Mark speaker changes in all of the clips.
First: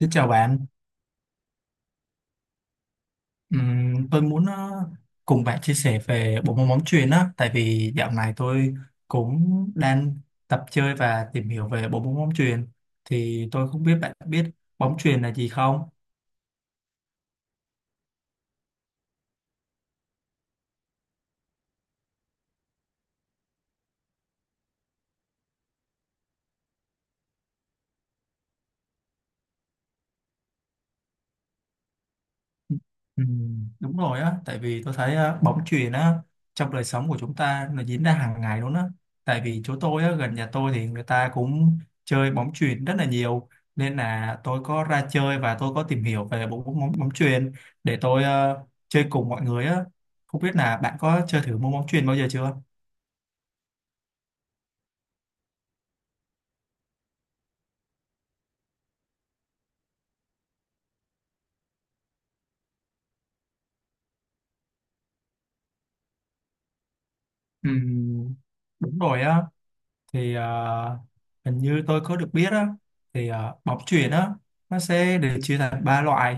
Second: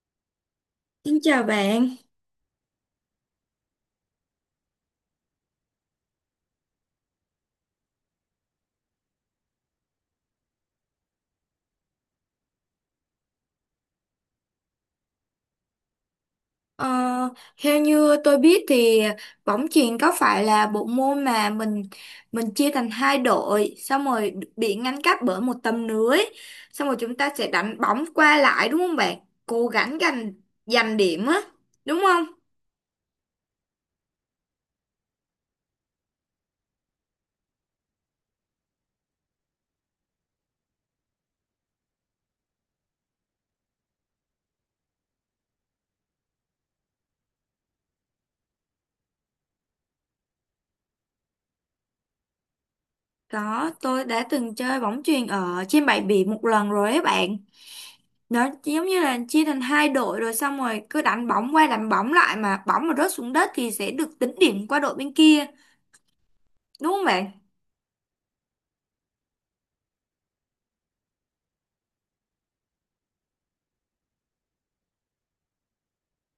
Speaker 1: Xin chào bạn.
Speaker 2: Xin chào bạn.
Speaker 1: Tôi muốn cùng bạn chia sẻ về bộ môn bóng chuyền á, tại vì dạo này tôi cũng đang tập chơi và tìm hiểu về bộ môn bóng chuyền, thì tôi không biết bạn biết bóng chuyền là gì không?
Speaker 2: Ờ, Theo như tôi biết thì bóng chuyền có phải là bộ môn mà mình chia thành hai đội, xong rồi bị ngăn cách bởi một tấm lưới, xong rồi chúng ta sẽ đánh bóng qua lại đúng không bạn? Cố gắng giành giành điểm á, đúng không?
Speaker 1: Ừ, đúng rồi á, tại vì tôi thấy á, bóng chuyền á trong đời sống của chúng ta nó diễn ra hàng ngày luôn á. Tại vì chỗ tôi á, gần nhà tôi thì người ta cũng chơi bóng chuyền rất là nhiều, nên là tôi có ra chơi và tôi có tìm hiểu về bộ môn bóng bóng chuyền để tôi chơi cùng mọi người á. Không biết là bạn có chơi thử môn bóng chuyền bao giờ chưa?
Speaker 2: Có, tôi đã từng chơi bóng chuyền ở trên bãi biển một lần rồi ấy bạn. Nó giống như là chia thành hai đội rồi xong rồi cứ đánh bóng qua đánh bóng lại, mà bóng mà rớt xuống đất thì sẽ được tính điểm qua đội bên kia, đúng không bạn?
Speaker 1: Ừ, đúng rồi á, thì hình như tôi có được biết á, thì bóng chuyền á, nó sẽ được chia thành ba loại,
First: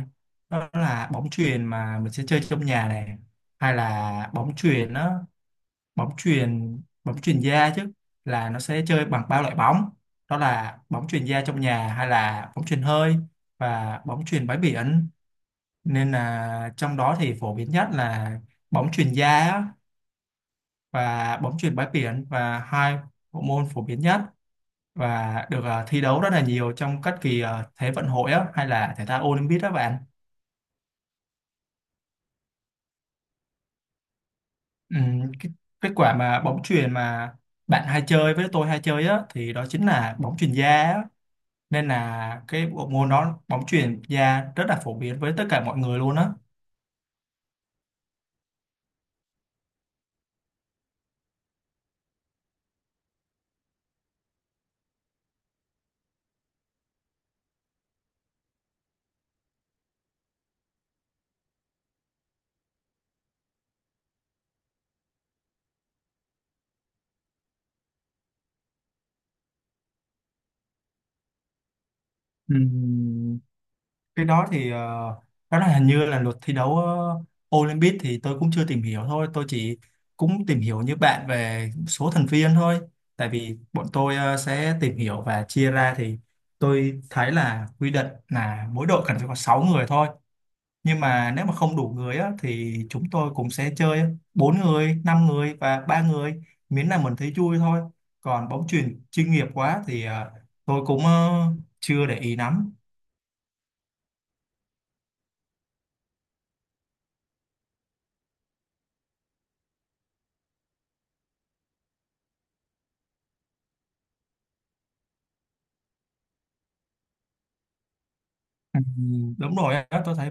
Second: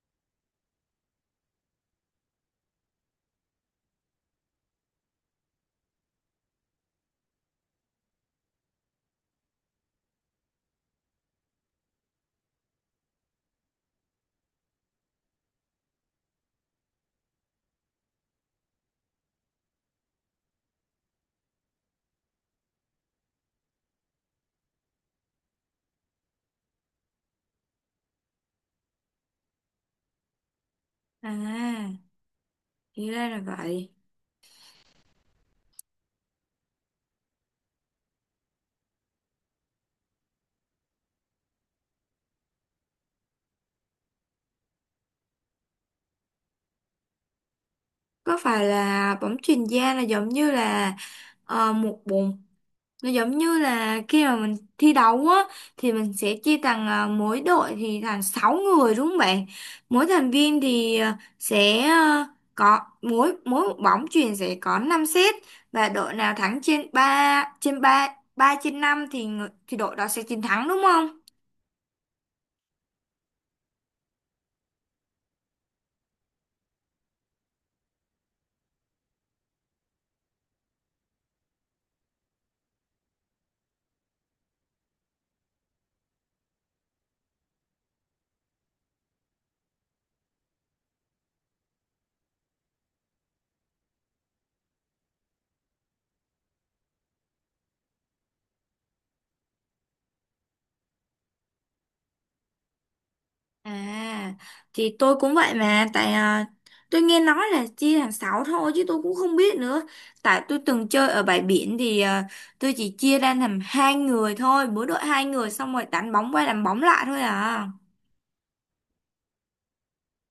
Speaker 1: đó là bóng chuyền mà mình sẽ chơi trong nhà này, hay là bóng chuyền á bóng chuyền da chứ, là nó sẽ chơi bằng ba loại bóng, đó là bóng chuyền da trong nhà, hay là bóng chuyền hơi, và bóng chuyền bãi biển, nên là trong đó thì phổ biến nhất là bóng chuyền da á, và bóng chuyền bãi biển, và hai bộ môn phổ biến nhất và được thi đấu rất là nhiều trong các kỳ Thế vận hội á, hay là thể thao Olympic đó bạn.
Speaker 2: À, thì ra là vậy.
Speaker 1: Ừm, cái, Kết quả mà bóng chuyền mà bạn hay chơi, với tôi hay chơi á, thì đó chính là bóng chuyền da á. Nên là cái bộ môn đó, bóng chuyền da rất là phổ biến với tất cả mọi người luôn á.
Speaker 2: Có phải là bóng chuyền da là giống như là một bụng, nó giống như là khi mà mình thi đấu á thì mình sẽ chia thành mỗi đội thì thành 6 người đúng không bạn? Mỗi thành viên thì sẽ có mỗi mỗi một bóng chuyền sẽ có 5 set, và đội nào thắng trên 3 3 trên 5 thì thì đội đó sẽ chiến thắng đúng không?
Speaker 1: Ừ. Cái đó thì đó là hình như là luật thi đấu Olympic, thì tôi cũng chưa tìm hiểu, thôi tôi chỉ cũng tìm hiểu như bạn về số thành viên thôi, tại vì bọn tôi sẽ tìm hiểu và chia ra, thì tôi thấy là quy định là mỗi đội cần phải có 6 người thôi, nhưng mà nếu mà không đủ người á, thì chúng tôi cũng sẽ chơi bốn người, 5 người và ba người, miễn là mình thấy vui thôi, còn bóng chuyền chuyên nghiệp quá thì tôi cũng chưa để ý lắm.
Speaker 2: À, thì tôi cũng vậy mà, tôi nghe nói là chia thành 6 thôi chứ tôi cũng không biết nữa. Tại tôi từng chơi ở bãi biển thì tôi chỉ chia ra làm hai người thôi, mỗi đội hai người xong rồi đánh bóng qua đánh bóng lại thôi à.
Speaker 1: Ừ, đúng rồi á, tôi thấy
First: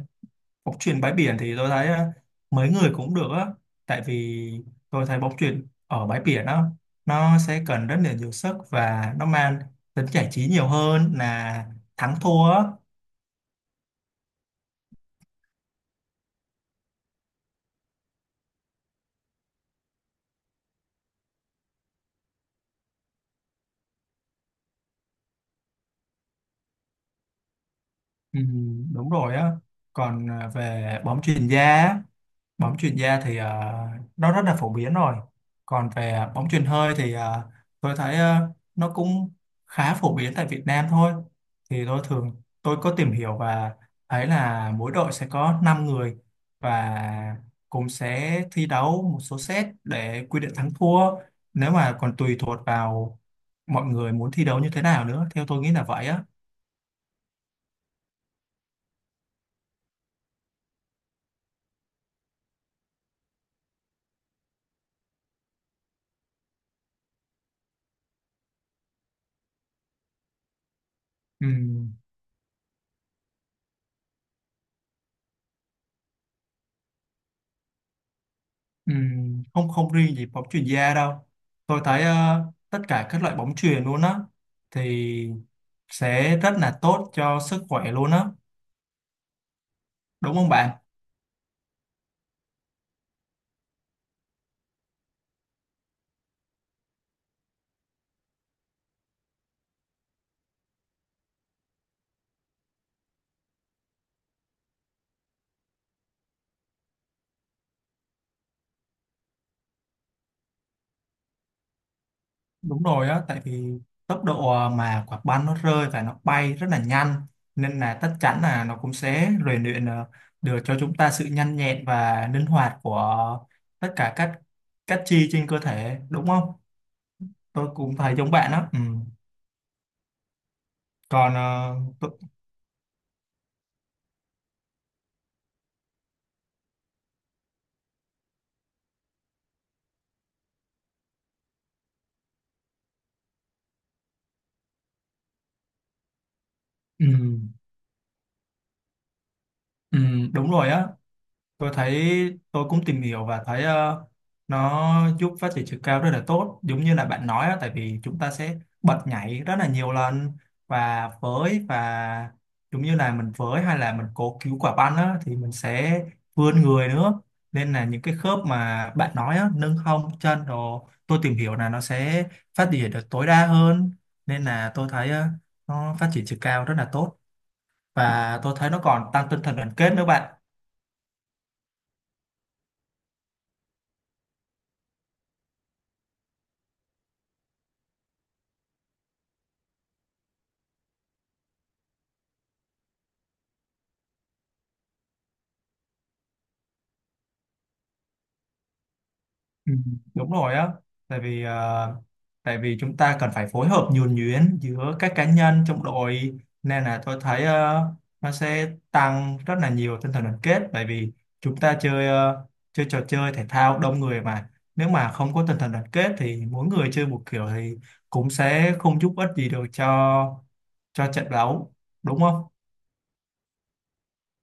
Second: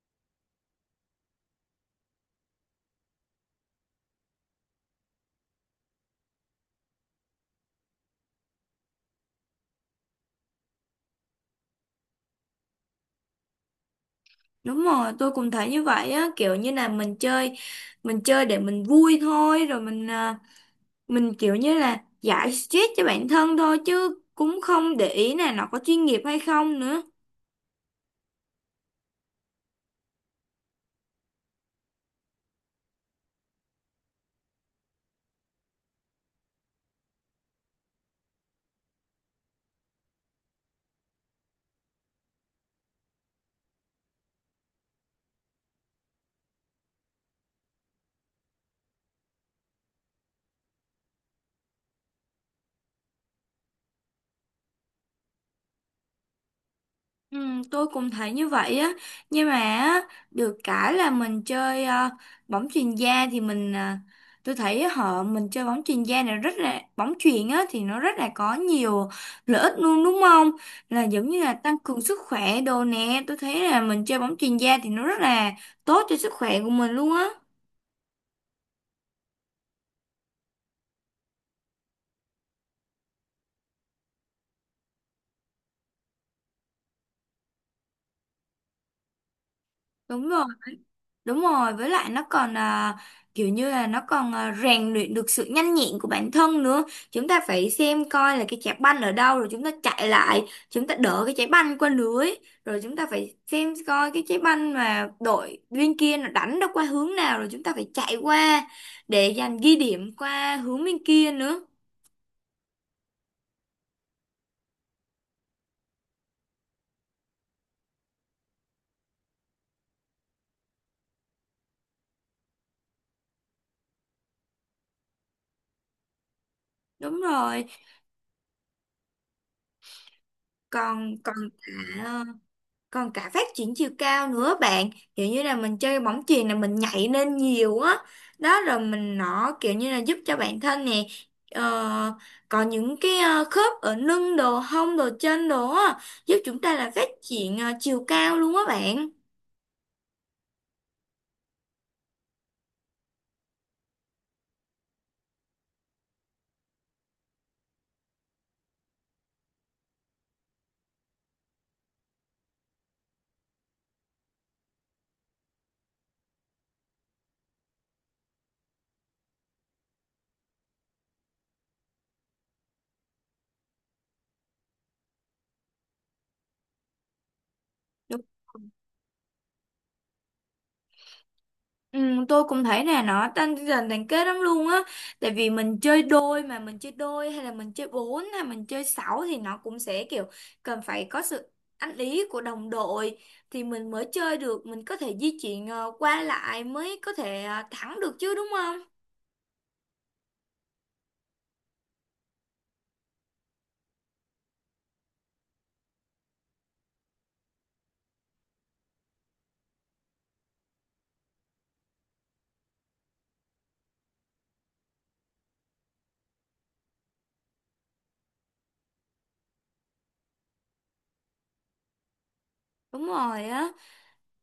Speaker 1: bóng chuyền bãi biển thì tôi thấy á, mấy người cũng được á, tại vì tôi thấy bóng chuyền ở bãi biển á, nó sẽ cần rất là nhiều sức và nó mang tính giải trí nhiều hơn là thắng thua á.
Speaker 2: Đúng rồi, tôi cũng thấy như vậy á, kiểu như là mình chơi để mình vui thôi rồi mình kiểu như là giải stress cho bản thân thôi chứ cũng không để ý là nó có chuyên nghiệp hay không nữa.
Speaker 1: Ừ, đúng rồi á, còn về bóng chuyền da á, bóng chuyền da thì nó rất là phổ biến rồi, còn về bóng chuyền hơi thì tôi thấy nó cũng khá phổ biến tại Việt Nam thôi, thì tôi thường, tôi có tìm hiểu và thấy là mỗi đội sẽ có 5 người, và cũng sẽ thi đấu một số set để quy định thắng thua, nếu mà còn tùy thuộc vào mọi người muốn thi đấu như thế nào nữa, theo tôi nghĩ là vậy á.
Speaker 2: Ừ, tôi cũng thấy như vậy á, nhưng mà á, được cái là mình chơi bóng chuyền da thì tôi thấy họ mình chơi bóng chuyền da này rất là bóng chuyền á, thì nó rất là có nhiều lợi ích luôn đúng không, là giống như
Speaker 1: Ừ.
Speaker 2: là tăng cường sức khỏe đồ nè, tôi thấy là mình chơi bóng chuyền da thì nó rất là tốt cho sức khỏe của mình luôn á.
Speaker 1: Không không riêng gì bóng chuyền da đâu, tôi thấy tất cả các loại bóng chuyền luôn á, thì sẽ rất là tốt cho sức khỏe luôn á,
Speaker 2: Đúng
Speaker 1: đúng
Speaker 2: rồi.
Speaker 1: không bạn?
Speaker 2: Đúng rồi, với lại nó còn kiểu như là nó còn rèn luyện được sự nhanh nhẹn của bản thân nữa. Chúng ta phải xem coi là cái trái banh ở đâu rồi chúng ta chạy lại, chúng ta đỡ cái trái banh qua lưới, rồi chúng ta phải xem coi cái trái banh mà đội bên kia nó đánh nó qua hướng nào rồi chúng ta phải chạy qua để giành ghi điểm qua hướng bên kia nữa.
Speaker 1: Đúng rồi á, tại vì tốc độ mà quả banh nó rơi và nó bay rất là nhanh, nên là chắc chắn là nó cũng sẽ rèn luyện được cho chúng ta sự nhanh nhẹn và linh hoạt của tất cả các chi trên cơ thể, đúng không?
Speaker 2: Đúng rồi,
Speaker 1: Tôi cũng thấy giống bạn á. Ừm,
Speaker 2: còn
Speaker 1: còn
Speaker 2: cả
Speaker 1: tôi-
Speaker 2: còn cả phát triển chiều cao nữa bạn, kiểu như là mình chơi bóng chuyền là mình nhảy lên nhiều á, đó rồi mình nó kiểu như là giúp cho bản thân nè, ờ, có những cái khớp ở lưng đồ hông đồ chân đồ á, giúp chúng ta là
Speaker 1: Ừ,
Speaker 2: phát triển chiều cao luôn á bạn.
Speaker 1: ừ, đúng rồi á. Tôi thấy, tôi cũng tìm hiểu và thấy nó giúp phát triển chiều cao rất là tốt giống như là bạn nói á, tại vì chúng ta sẽ bật nhảy rất là nhiều lần, và với, và giống như là mình với, hay là mình cố cứu quả banh á, thì mình sẽ vươn người nữa, nên là những cái khớp mà bạn nói á, nâng hông chân rồi, tôi tìm hiểu là nó sẽ phát triển được tối đa hơn, nên là tôi thấy nó phát triển chiều cao rất là tốt, và tôi thấy nó còn tăng tinh thần đoàn kết nữa bạn.
Speaker 2: Ừ, tôi cũng thấy nè, nó tăng dần thành kết lắm luôn á, tại vì mình chơi đôi hay là mình chơi bốn hay mình chơi sáu thì nó cũng sẽ kiểu cần phải có sự ăn ý của đồng đội thì mình mới chơi được, mình có thể di chuyển qua lại mới có thể thắng được chứ đúng không.
Speaker 1: Ừ, đúng rồi á, tại vì chúng ta cần phải phối hợp nhuần nhuyễn giữa các cá nhân trong đội, nên là tôi thấy nó sẽ tăng rất là nhiều tinh thần đoàn kết, tại vì chúng ta chơi chơi trò chơi thể thao đông người, mà nếu mà không có tinh thần đoàn kết thì mỗi người chơi một kiểu, thì cũng sẽ không giúp ích gì được cho trận đấu, đúng không?
Speaker 2: Đúng rồi á,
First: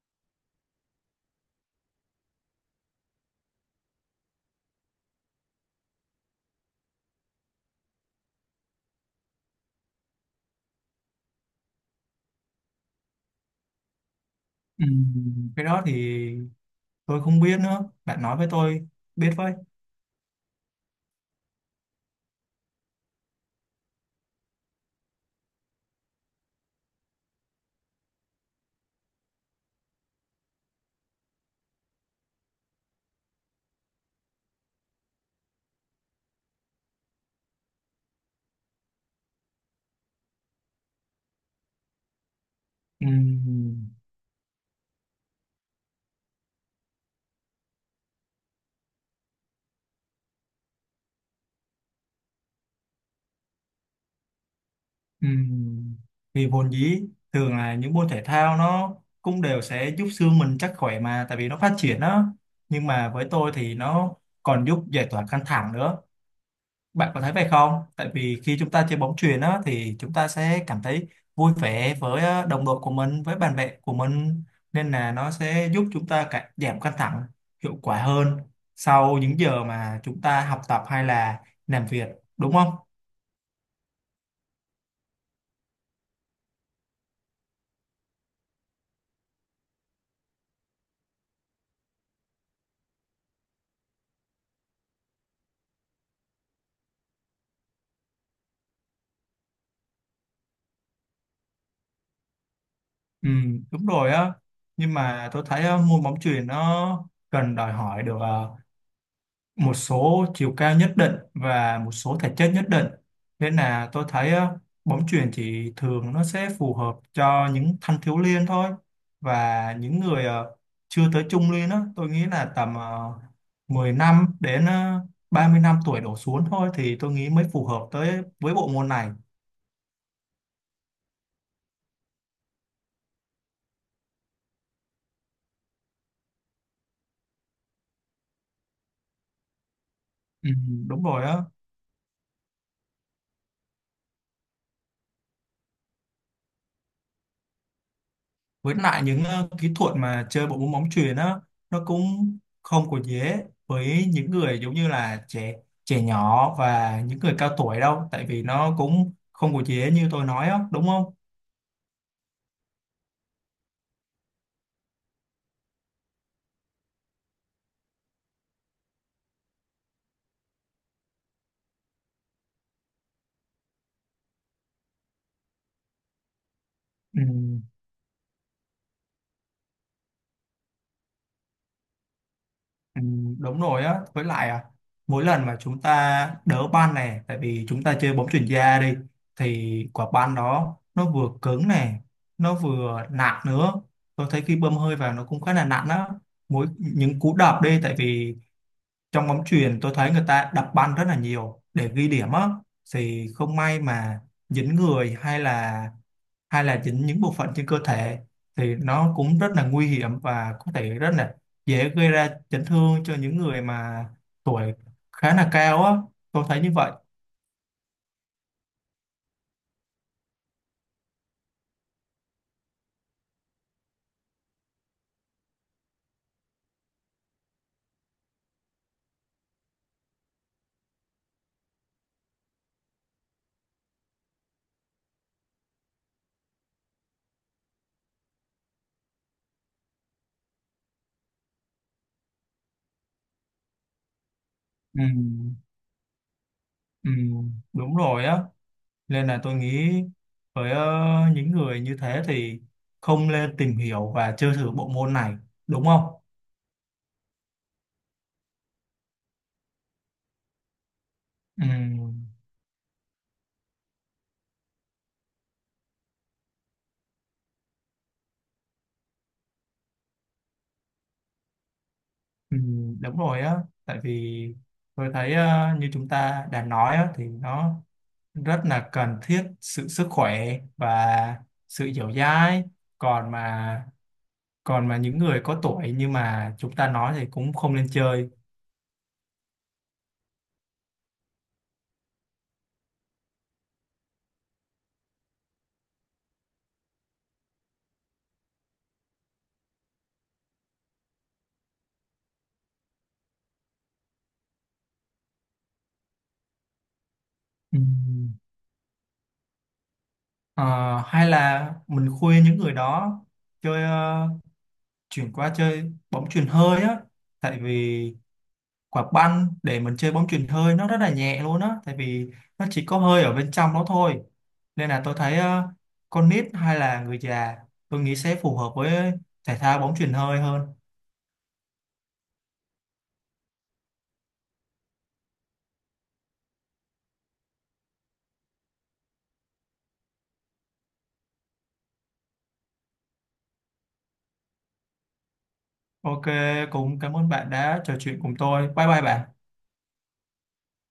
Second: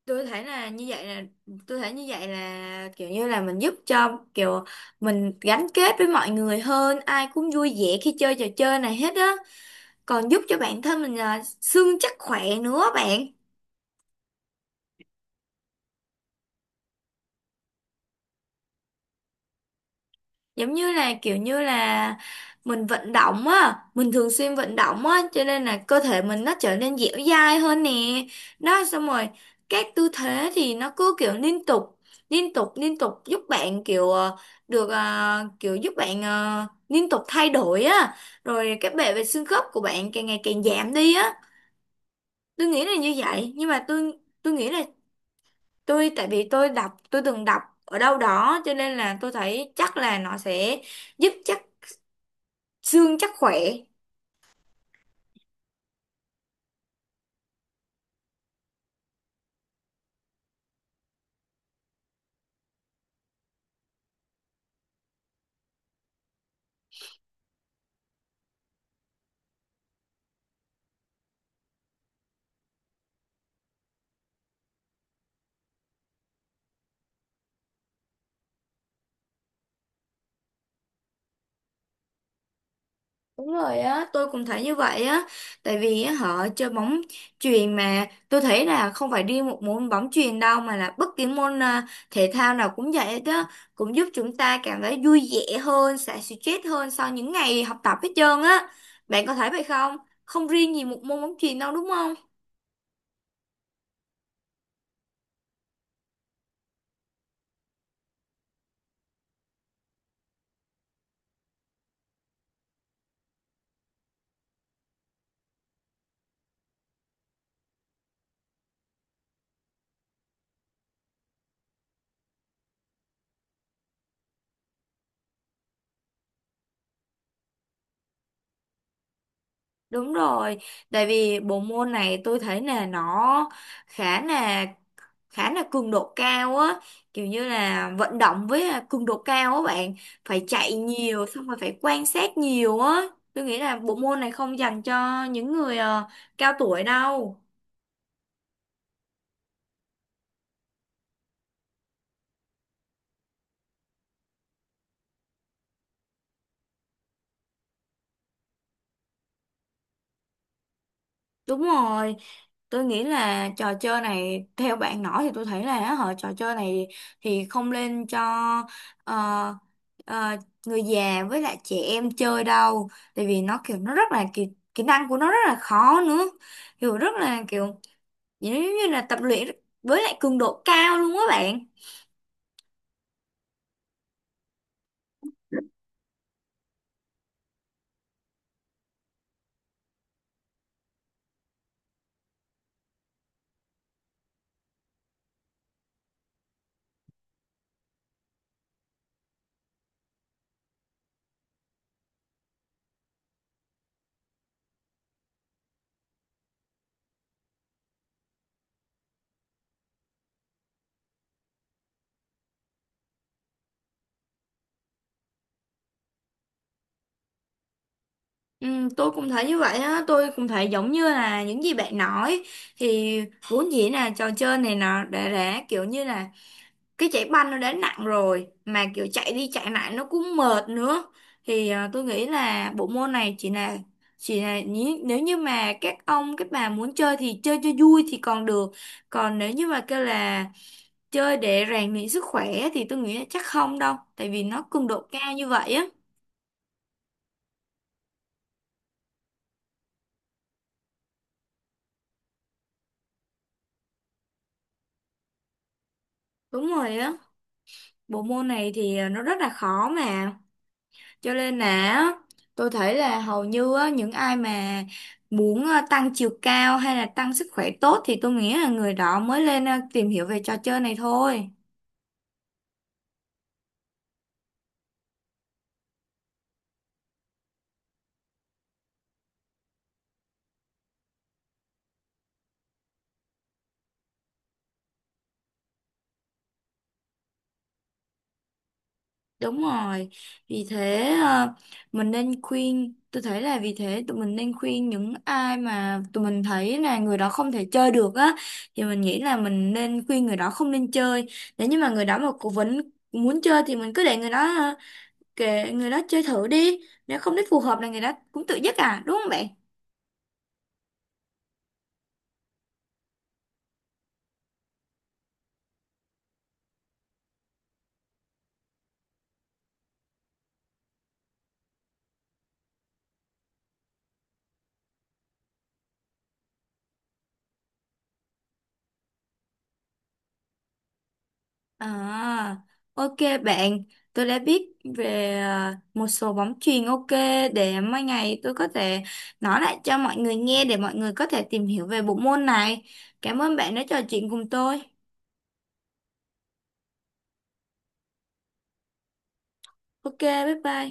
Speaker 2: tôi thấy là như vậy là tôi thấy như vậy là kiểu như là mình giúp cho kiểu mình gắn kết với mọi người hơn, ai cũng vui vẻ khi chơi trò chơi này hết á, còn giúp cho bản thân mình là xương chắc khỏe nữa bạn.
Speaker 1: Ừ. Cái đó thì tôi không biết nữa, bạn nói với tôi biết với.
Speaker 2: Giống như là kiểu như là mình vận động á, mình thường xuyên vận động á cho nên là cơ thể mình nó trở nên dẻo dai hơn nè, đó xong rồi các tư thế thì nó cứ kiểu liên tục giúp bạn kiểu được kiểu giúp bạn liên tục thay đổi á, rồi cái bệ về xương khớp của bạn càng ngày càng giảm đi á. Tôi nghĩ là
Speaker 1: Ừ.
Speaker 2: như vậy, nhưng mà tôi nghĩ là tôi tại vì tôi từng đọc ở đâu đó cho nên là tôi thấy chắc là nó sẽ giúp chắc xương chắc khỏe.
Speaker 1: Ừm, Vì vốn dĩ thường là những môn thể thao, nó cũng đều sẽ giúp xương mình chắc khỏe mà, tại vì nó phát triển đó, nhưng mà với tôi thì nó còn giúp giải tỏa căng thẳng nữa, bạn có thấy vậy không? Tại vì khi chúng ta chơi bóng chuyền đó, thì chúng ta sẽ cảm thấy vui vẻ với đồng đội của mình, với bạn bè của mình, nên là nó sẽ giúp chúng ta giảm căng thẳng hiệu quả hơn sau những giờ mà chúng ta học tập hay là làm việc, đúng không?
Speaker 2: Đúng rồi á, tôi cũng thấy như vậy á, tại vì á, họ chơi bóng chuyền mà tôi thấy là không phải riêng một môn bóng chuyền đâu, mà là bất kỳ môn thể thao nào cũng vậy hết á, cũng giúp chúng ta cảm thấy vui vẻ hơn, xả stress hơn sau những ngày học tập hết trơn á. Bạn có thấy vậy không, không riêng gì một môn bóng chuyền đâu đúng không?
Speaker 1: Ừ, đúng rồi á, nhưng mà tôi thấy á, môn bóng chuyền nó cần đòi hỏi được một số chiều cao nhất định và một số thể chất nhất định, nên là tôi thấy á, bóng chuyền chỉ thường nó sẽ phù hợp cho những thanh thiếu niên thôi, và những người chưa tới trung niên á, tôi nghĩ là tầm 10 năm đến 30 năm tuổi đổ xuống thôi, thì tôi nghĩ mới phù hợp tới với bộ môn này.
Speaker 2: Đúng rồi, tại vì bộ môn này tôi thấy là nó khá là khá là cường độ cao á, kiểu như là vận động với là cường độ cao á bạn, phải
Speaker 1: Ừ,
Speaker 2: chạy
Speaker 1: đúng rồi
Speaker 2: nhiều
Speaker 1: á,
Speaker 2: xong rồi phải quan sát nhiều á. Tôi nghĩ là bộ môn này không dành cho những người cao tuổi đâu.
Speaker 1: với lại những kỹ thuật mà chơi bộ môn bóng chuyền á, nó cũng không có dễ với những người giống như là trẻ trẻ nhỏ và những người cao tuổi đâu, tại vì nó cũng không có dễ như tôi nói á, đúng không?
Speaker 2: Đúng rồi, tôi nghĩ là trò chơi này theo bạn nói thì tôi thấy là á, trò chơi này thì không nên cho ờ, ờ, người già với lại trẻ em chơi đâu, tại vì nó kiểu nó rất là kỹ, kỹ năng của nó rất là khó nữa, kiểu rất
Speaker 1: Ừ,
Speaker 2: là kiểu giống như là tập luyện với lại cường độ cao luôn á bạn.
Speaker 1: ừ, đúng rồi á, với lại mỗi lần mà chúng ta đỡ banh này, tại vì chúng ta chơi bóng chuyền da đi, thì quả banh đó nó vừa cứng này, nó vừa nặng nữa, tôi thấy khi bơm hơi vào nó cũng khá là nặng á, mỗi những cú đập đi, tại vì trong bóng chuyền tôi thấy người ta đập banh rất là nhiều để ghi điểm á, thì không may mà dính người, hay là dính những bộ phận trên cơ thể, thì nó cũng rất là nguy hiểm và có thể rất là dễ gây ra chấn thương cho những người mà tuổi khá là cao á, tôi thấy như vậy.
Speaker 2: Ừ, tôi cũng thấy như vậy á, tôi cũng thấy giống như là những gì bạn nói thì vốn dĩ là trò chơi này nó đã kiểu như là cái chạy banh nó đã nặng rồi mà kiểu chạy đi chạy lại nó cũng mệt nữa, thì tôi nghĩ là bộ môn này nếu như mà các ông các bà muốn chơi thì chơi cho vui thì còn được, còn nếu như mà kêu là chơi để rèn luyện sức khỏe thì tôi nghĩ là chắc không đâu, tại vì nó cường
Speaker 1: Ừ,
Speaker 2: độ cao như vậy á.
Speaker 1: ừ, đúng rồi á, nên là tôi nghĩ với những người như thế thì không nên tìm hiểu và chơi thử bộ môn này, đúng không?
Speaker 2: Đúng rồi á, bộ môn này thì nó rất là khó mà. Cho nên là
Speaker 1: Ừ.
Speaker 2: á, tôi thấy là hầu như á, những ai mà muốn tăng chiều cao hay là tăng sức khỏe tốt thì tôi nghĩ là người đó mới lên tìm hiểu về trò chơi này thôi.
Speaker 1: Ừ, đúng rồi á, tại vì tôi thấy như chúng ta đã nói á, thì nó rất là cần thiết sự sức khỏe và sự dẻo dai, còn mà còn mà những người có tuổi nhưng mà chúng ta nói thì cũng không nên chơi.
Speaker 2: Đúng rồi. Vì thế tôi thấy là vì thế tụi mình nên khuyên những ai mà tụi mình thấy là người đó không thể chơi được á, thì mình nghĩ là mình nên khuyên người đó không nên chơi. Nếu như mà người đó mà cố vấn muốn chơi thì mình cứ để người đó, kệ người đó chơi thử đi, nếu không thấy phù
Speaker 1: Ừ.
Speaker 2: hợp là người đó cũng tự dứt à đúng không bạn?
Speaker 1: Ờ, hay là mình khuyên những người đó chơi chuyển qua chơi bóng chuyền hơi á, tại vì quả banh để mình chơi bóng chuyền hơi nó rất là nhẹ luôn á, tại vì nó chỉ có hơi ở bên trong đó thôi, nên là tôi thấy con nít hay là người già, tôi nghĩ sẽ phù hợp với thể thao bóng chuyền hơi hơn.
Speaker 2: À, ok bạn, tôi đã biết về một số bóng chuyền. Ok, để mai ngày tôi có thể nói lại cho mọi người nghe để mọi người có thể tìm hiểu về bộ môn này. Cảm ơn bạn đã trò chuyện cùng tôi.
Speaker 1: OK, cũng cảm ơn bạn đã trò chuyện cùng tôi, bye bye bạn.
Speaker 2: Ok, bye bye.